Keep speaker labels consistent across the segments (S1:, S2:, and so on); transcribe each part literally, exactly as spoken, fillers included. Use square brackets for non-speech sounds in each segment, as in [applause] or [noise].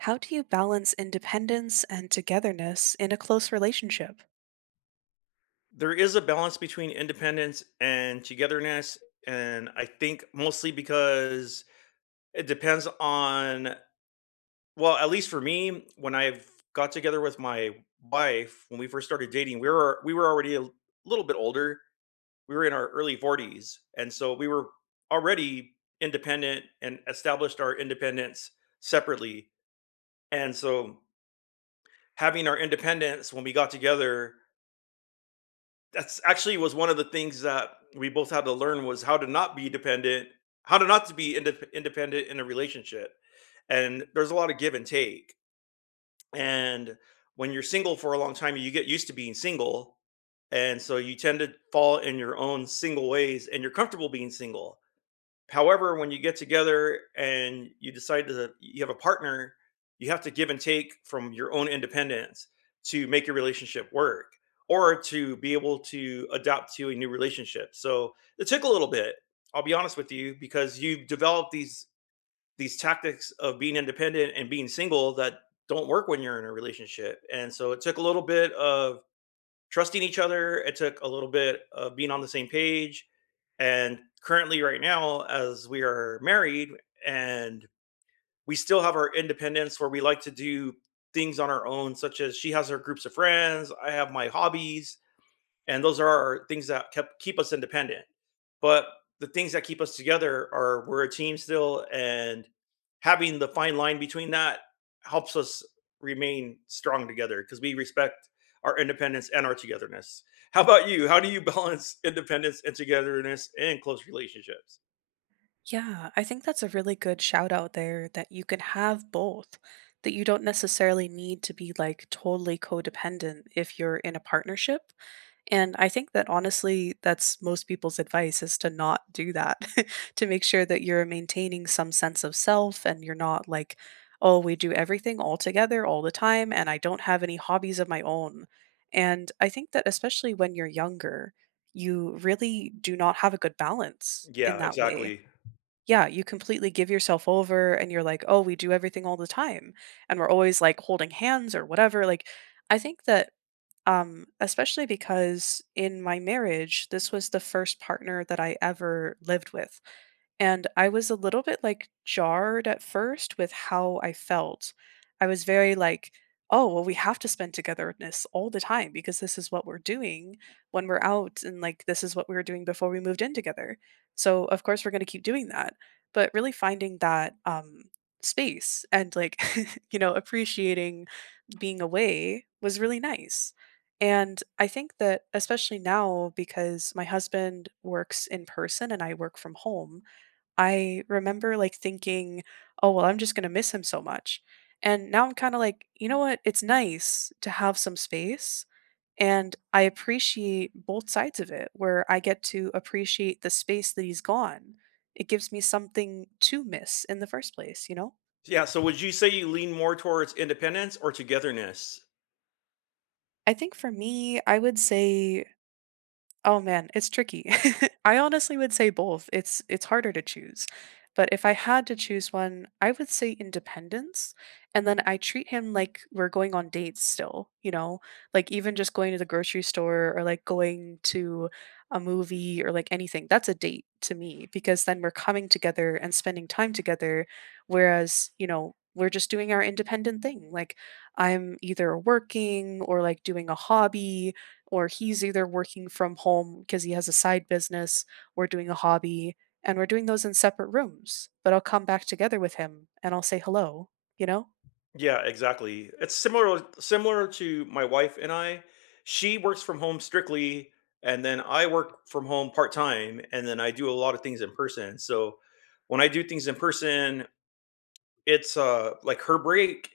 S1: How do you balance independence and togetherness in a close relationship?
S2: There is a balance between independence and togetherness, and I think mostly because it depends on, well, at least for me, when I got together with my wife, when we first started dating, we were we were already a little bit older. We were in our early forties, and so we were already independent and established our independence separately. And so, having our independence when we got together, that's actually was one of the things that we both had to learn was how to not be dependent, how to not to be indep independent in a relationship. And there's a lot of give and take. And when you're single for a long time, you get used to being single. And so you tend to fall in your own single ways and you're comfortable being single. However, when you get together and you decide to you have a partner, you have to give and take from your own independence to make your relationship work or to be able to adapt to a new relationship. So, it took a little bit. I'll be honest with you because you've developed these these tactics of being independent and being single that don't work when you're in a relationship. And so it took a little bit of trusting each other. It took a little bit of being on the same page. And currently, right now, as we are married and we still have our independence where we like to do things on our own, such as she has her groups of friends, I have my hobbies, and those are our things that kept keep us independent. But the things that keep us together are we're a team still, and having the fine line between that helps us remain strong together because we respect our independence and our togetherness. How about you? How do you [laughs] balance independence and togetherness in close relationships?
S1: Yeah, I think that's a really good shout out there that you can have both, that you don't necessarily need to be like totally codependent if you're in a partnership. And I think that honestly, that's most people's advice is to not do that, [laughs] to make sure that you're maintaining some sense of self and you're not like, oh, we do everything all together all the time and I don't have any hobbies of my own. And I think that especially when you're younger, you really do not have a good balance in
S2: Yeah,
S1: that way.
S2: exactly.
S1: Yeah, you completely give yourself over and you're like, oh, we do everything all the time. And we're always like holding hands or whatever. Like, I think that um, especially because in my marriage, this was the first partner that I ever lived with. And I was a little bit like jarred at first with how I felt. I was very like, oh, well, we have to spend togetherness all the time because this is what we're doing when we're out. And like, this is what we were doing before we moved in together. So, of course, we're going to keep doing that. But really finding that um, space and like, [laughs] you know, appreciating being away was really nice. And I think that, especially now, because my husband works in person and I work from home, I remember like thinking, oh, well, I'm just going to miss him so much. And now I'm kind of like, you know what? It's nice to have some space. And I appreciate both sides of it, where I get to appreciate the space that he's gone. It gives me something to miss in the first place, you know?
S2: Yeah, so would you say you lean more towards independence or togetherness?
S1: I think for me, I would say, oh man, it's tricky. [laughs] I honestly would say both. It's it's harder to choose. But if I had to choose one, I would say independence. And then I treat him like we're going on dates still, you know? Like even just going to the grocery store or like going to a movie or like anything. That's a date to me because then we're coming together and spending time together whereas, you know, we're just doing our independent thing. Like I'm either working or like doing a hobby or he's either working from home because he has a side business or doing a hobby, and we're doing those in separate rooms. But I'll come back together with him and I'll say hello, you know?
S2: Yeah, exactly. It's similar similar to my wife and I. She works from home strictly, and then I work from home part-time, and then I do a lot of things in person. So when I do things in person, it's uh like her break.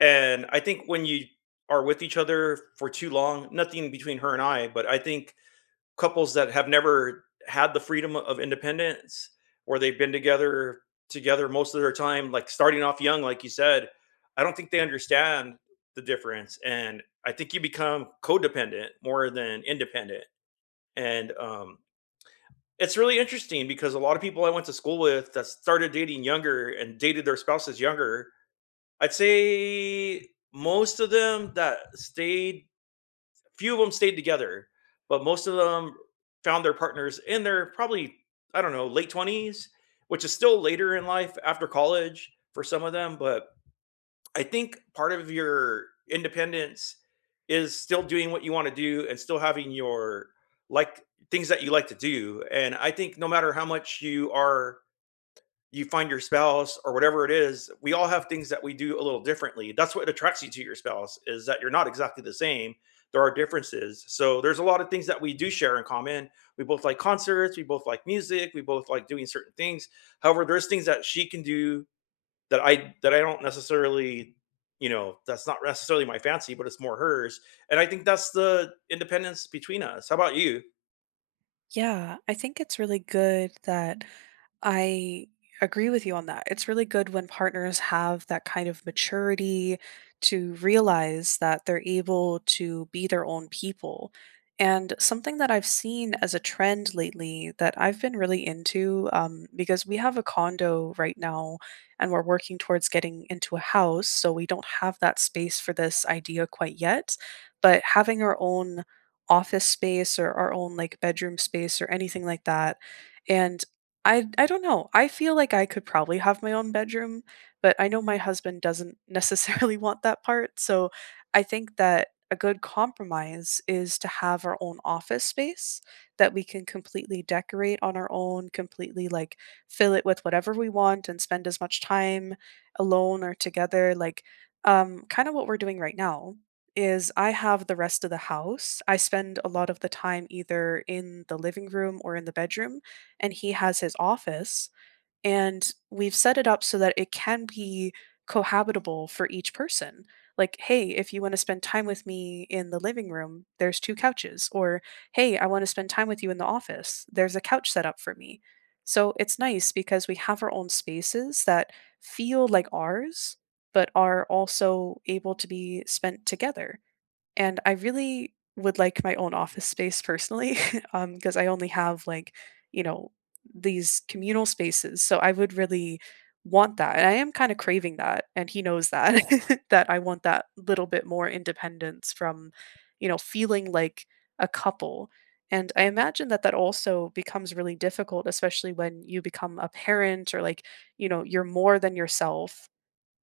S2: And I think when you are with each other for too long, nothing between her and I, but I think couples that have never had the freedom of independence, or they've been together together most of their time, like starting off young like you said, I don't think they understand the difference, and I think you become codependent more than independent. And um it's really interesting because a lot of people I went to school with that started dating younger and dated their spouses younger, I'd say most of them that stayed few of them stayed together, but most of them found their partners in their probably, I don't know, late twenties, which is still later in life after college for some of them. But I think part of your independence is still doing what you want to do and still having your, like, things that you like to do. And I think no matter how much you are you find your spouse or whatever it is, we all have things that we do a little differently. That's what attracts you to your spouse, is that you're not exactly the same. There are differences. So there's a lot of things that we do share in common. We both like concerts, we both like music, we both like doing certain things. However, there's things that she can do that i that i don't necessarily, you know that's not necessarily my fancy, but it's more hers. And I think that's the independence between us. How about you?
S1: Yeah, I think it's really good that I agree with you on that. It's really good when partners have that kind of maturity to realize that they're able to be their own people. And something that I've seen as a trend lately that I've been really into, um, because we have a condo right now and we're working towards getting into a house. So we don't have that space for this idea quite yet. But having our own office space or our own like bedroom space or anything like that. And I I don't know. I feel like I could probably have my own bedroom, but I know my husband doesn't necessarily [laughs] want that part. So I think that a good compromise is to have our own office space that we can completely decorate on our own, completely like fill it with whatever we want and spend as much time alone or together like um kind of what we're doing right now is I have the rest of the house. I spend a lot of the time either in the living room or in the bedroom, and he has his office. And we've set it up so that it can be cohabitable for each person. Like, hey, if you want to spend time with me in the living room, there's two couches. Or, hey, I want to spend time with you in the office, there's a couch set up for me. So it's nice because we have our own spaces that feel like ours, but are also able to be spent together and I really would like my own office space personally, [laughs] um, because I only have like, you know, these communal spaces. So I would really want that. And I am kind of craving that. And he knows that, [laughs] that I want that little bit more independence from, you know, feeling like a couple. And I imagine that that also becomes really difficult, especially when you become a parent or like, you know, you're more than yourself.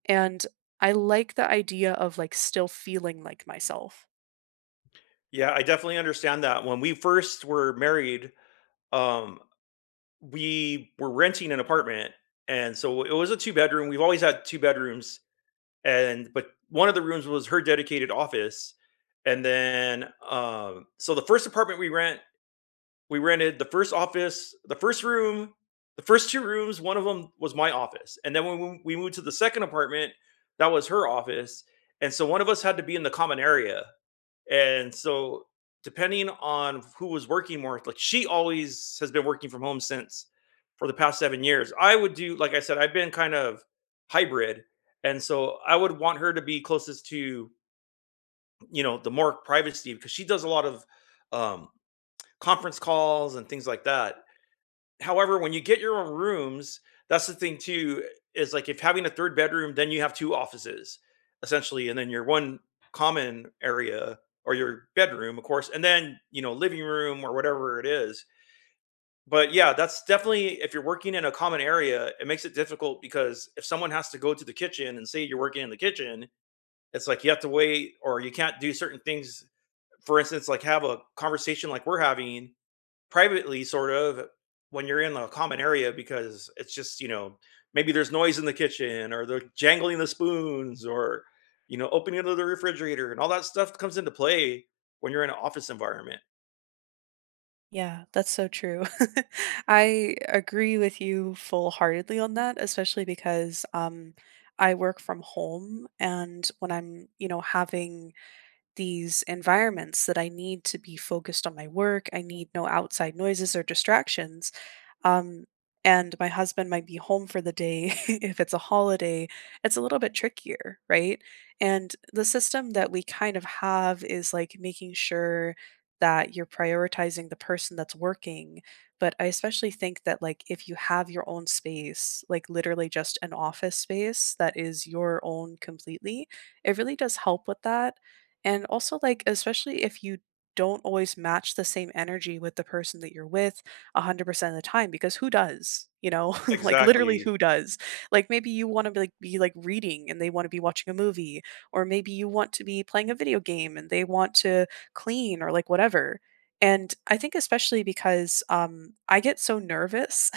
S1: And I like the idea of like still feeling like myself.
S2: Yeah, I definitely understand that. When we first were married, um we were renting an apartment, and so it was a two bedroom. We've always had two bedrooms. And But one of the rooms was her dedicated office. And then um so the first apartment we rent we rented, the first office the first room the first two rooms, one of them was my office. And then when we we moved to the second apartment, that was her office. And so one of us had to be in the common area. And so, depending on who was working more, like, she always has been working from home since for the past seven years. I would do, like I said, I've been kind of hybrid. And so, I would want her to be closest to, you know, the more privacy because she does a lot of um, conference calls and things like that. However, when you get your own rooms, that's the thing too, is like, if having a third bedroom, then you have two offices essentially, and then your one common area, or your bedroom, of course, and then, you know, living room or whatever it is. But yeah, that's definitely, if you're working in a common area, it makes it difficult, because if someone has to go to the kitchen and say you're working in the kitchen, it's like you have to wait or you can't do certain things. For instance, like have a conversation like we're having privately, sort of, when you're in a common area, because it's just, you know, maybe there's noise in the kitchen, or they're jangling the spoons, or, you know, opening up the refrigerator, and all that stuff comes into play when you're in an office environment.
S1: Yeah, that's so true. [laughs] I agree with you full-heartedly on that, especially because um, I work from home, and when I'm, you know, having these environments that I need to be focused on my work. I need no outside noises or distractions. Um, and my husband might be home for the day. [laughs] If it's a holiday, it's a little bit trickier, right? And the system that we kind of have is like making sure that you're prioritizing the person that's working. But I especially think that, like, if you have your own space, like literally just an office space that is your own completely, it really does help with that and also, like, especially if you don't always match the same energy with the person that you're with one hundred percent of the time, because who does? You know, [laughs] like literally
S2: Exactly.
S1: who does? Like maybe you want to be like, be like reading and they want to be watching a movie, or maybe you want to be playing a video game and they want to clean or like whatever. And I think especially because um, I get so nervous,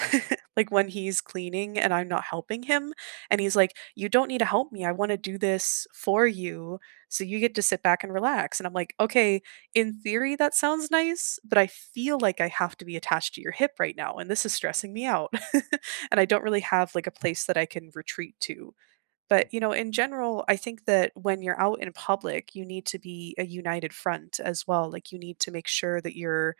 S1: [laughs] like when he's cleaning and I'm not helping him, and he's like, "You don't need to help me. I want to do this for you." So you get to sit back and relax. And I'm like, okay, in theory, that sounds nice, but I feel like I have to be attached to your hip right now. And this is stressing me out. [laughs] And I don't really have like a place that I can retreat to. But, you know, in general, I think that when you're out in public, you need to be a united front as well. Like you need to make sure that you're,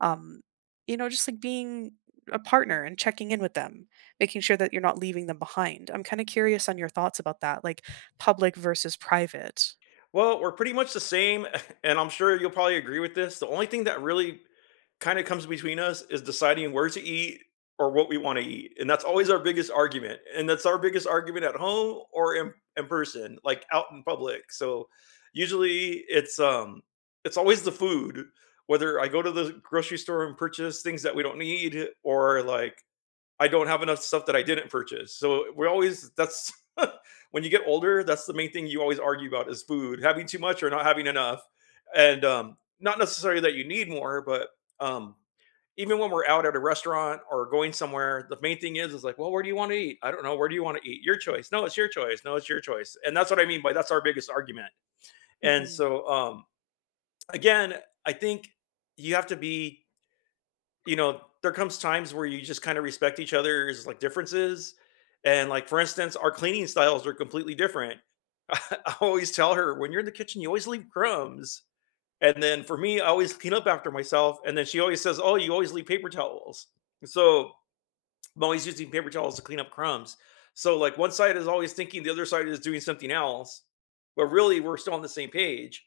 S1: um, you know, just like being a partner and checking in with them, making sure that you're not leaving them behind. I'm kind of curious on your thoughts about that, like public versus private.
S2: Well, we're pretty much the same, [laughs] and I'm sure you'll probably agree with this. The only thing that really kind of comes between us is deciding where to eat or what we want to eat. And that's always our biggest argument. And that's our biggest argument at home or in, in person, like out in public. So usually it's um it's always the food, whether I go to the grocery store and purchase things that we don't need, or like I don't have enough stuff that I didn't purchase. So we're always, that's [laughs] when you get older, that's the main thing you always argue about is food, having too much or not having enough. And um not necessarily that you need more, but um even when we're out at a restaurant or going somewhere, the main thing is is like, well, where do you want to eat? I don't know. Where do you want to eat? Your choice. No, it's your choice. No, it's your choice. And that's what I mean by that's our biggest argument. And
S1: Hmm.
S2: so um again, I think you have to be you know, there comes times where you just kind of respect each other's, like, differences. And, like, for instance, our cleaning styles are completely different. [laughs] I always tell her when you're in the kitchen, you always leave crumbs. And then for me, I always clean up after myself. And then she always says, "Oh, you always leave paper towels." So I'm always using paper towels to clean up crumbs. So, like, one side is always thinking the other side is doing something else, but really we're still on the same page.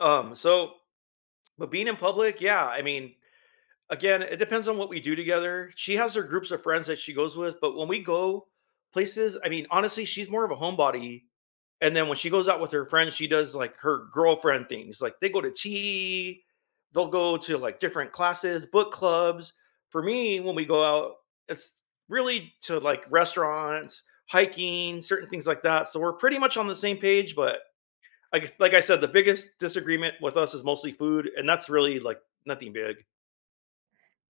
S2: Um, so but being in public, yeah, I mean, again, it depends on what we do together. She has her groups of friends that she goes with, but when we go places, I mean, honestly, she's more of a homebody. And then when she goes out with her friends, she does like her girlfriend things. Like, they go to tea, they'll go to like different classes, book clubs. For me, when we go out, it's really to like restaurants, hiking, certain things like that. So we're pretty much on the same page, but like like I said, the biggest disagreement with us is mostly food, and that's really like nothing big.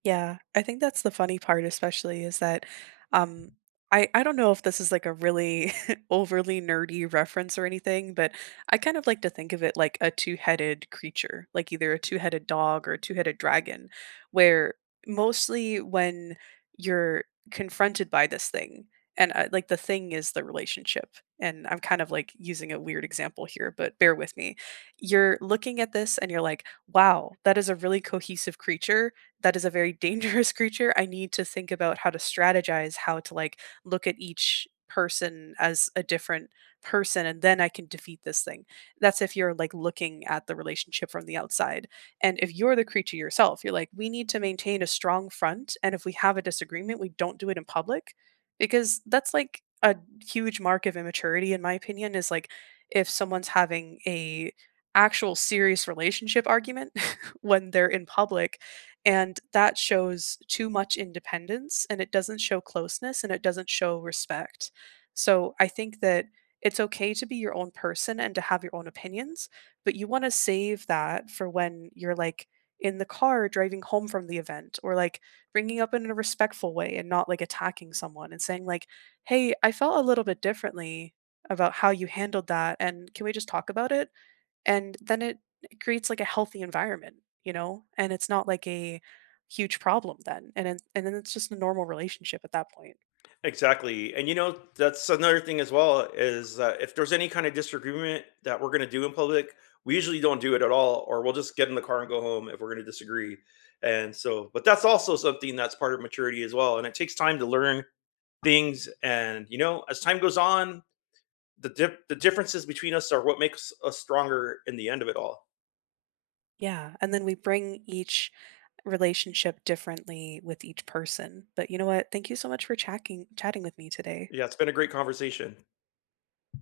S1: Yeah, I think that's the funny part, especially is that um I I don't know if this is like a really [laughs] overly nerdy reference or anything, but I kind of like to think of it like a two-headed creature, like either a two-headed dog or a two-headed dragon, where mostly when you're confronted by this thing and uh, like the thing is the relationship and I'm kind of like using a weird example here but bear with me, you're looking at this and you're like, wow, that is a really cohesive creature, that is a very [laughs] dangerous creature. I need to think about how to strategize, how to like look at each person as a different person, and then I can defeat this thing. That's if you're like looking at the relationship from the outside. And if you're the creature yourself, you're like, we need to maintain a strong front. And if we have a disagreement, we don't do it in public because that's like a huge mark of immaturity, in my opinion, is like if someone's having a actual serious relationship argument [laughs] when they're in public and that shows too much independence and it doesn't show closeness and it doesn't show respect. So I think that it's okay to be your own person and to have your own opinions, but you want to save that for when you're like in the car driving home from the event or like bringing up in a respectful way and not like attacking someone and saying like, "Hey, I felt a little bit differently about how you handled that and can we just talk about it?" And then it it creates, like, a healthy environment, you know, and it's not, like, a huge problem then, and then and then it's just a normal relationship at that point.
S2: Exactly. And you know, that's another thing as well, is uh, if there's any kind of disagreement that we're going to do in public, we usually don't do it at all, or we'll just get in the car and go home if we're going to disagree. And so, but that's also something that's part of maturity as well. And it takes time to learn things. And you know, as time goes on, the dip, the differences between us are what makes us stronger in the end of it all.
S1: Yeah, and then we bring each relationship differently with each person, but you know what? Thank you so much for chatting chatting with me today.
S2: Yeah, it's been a great conversation.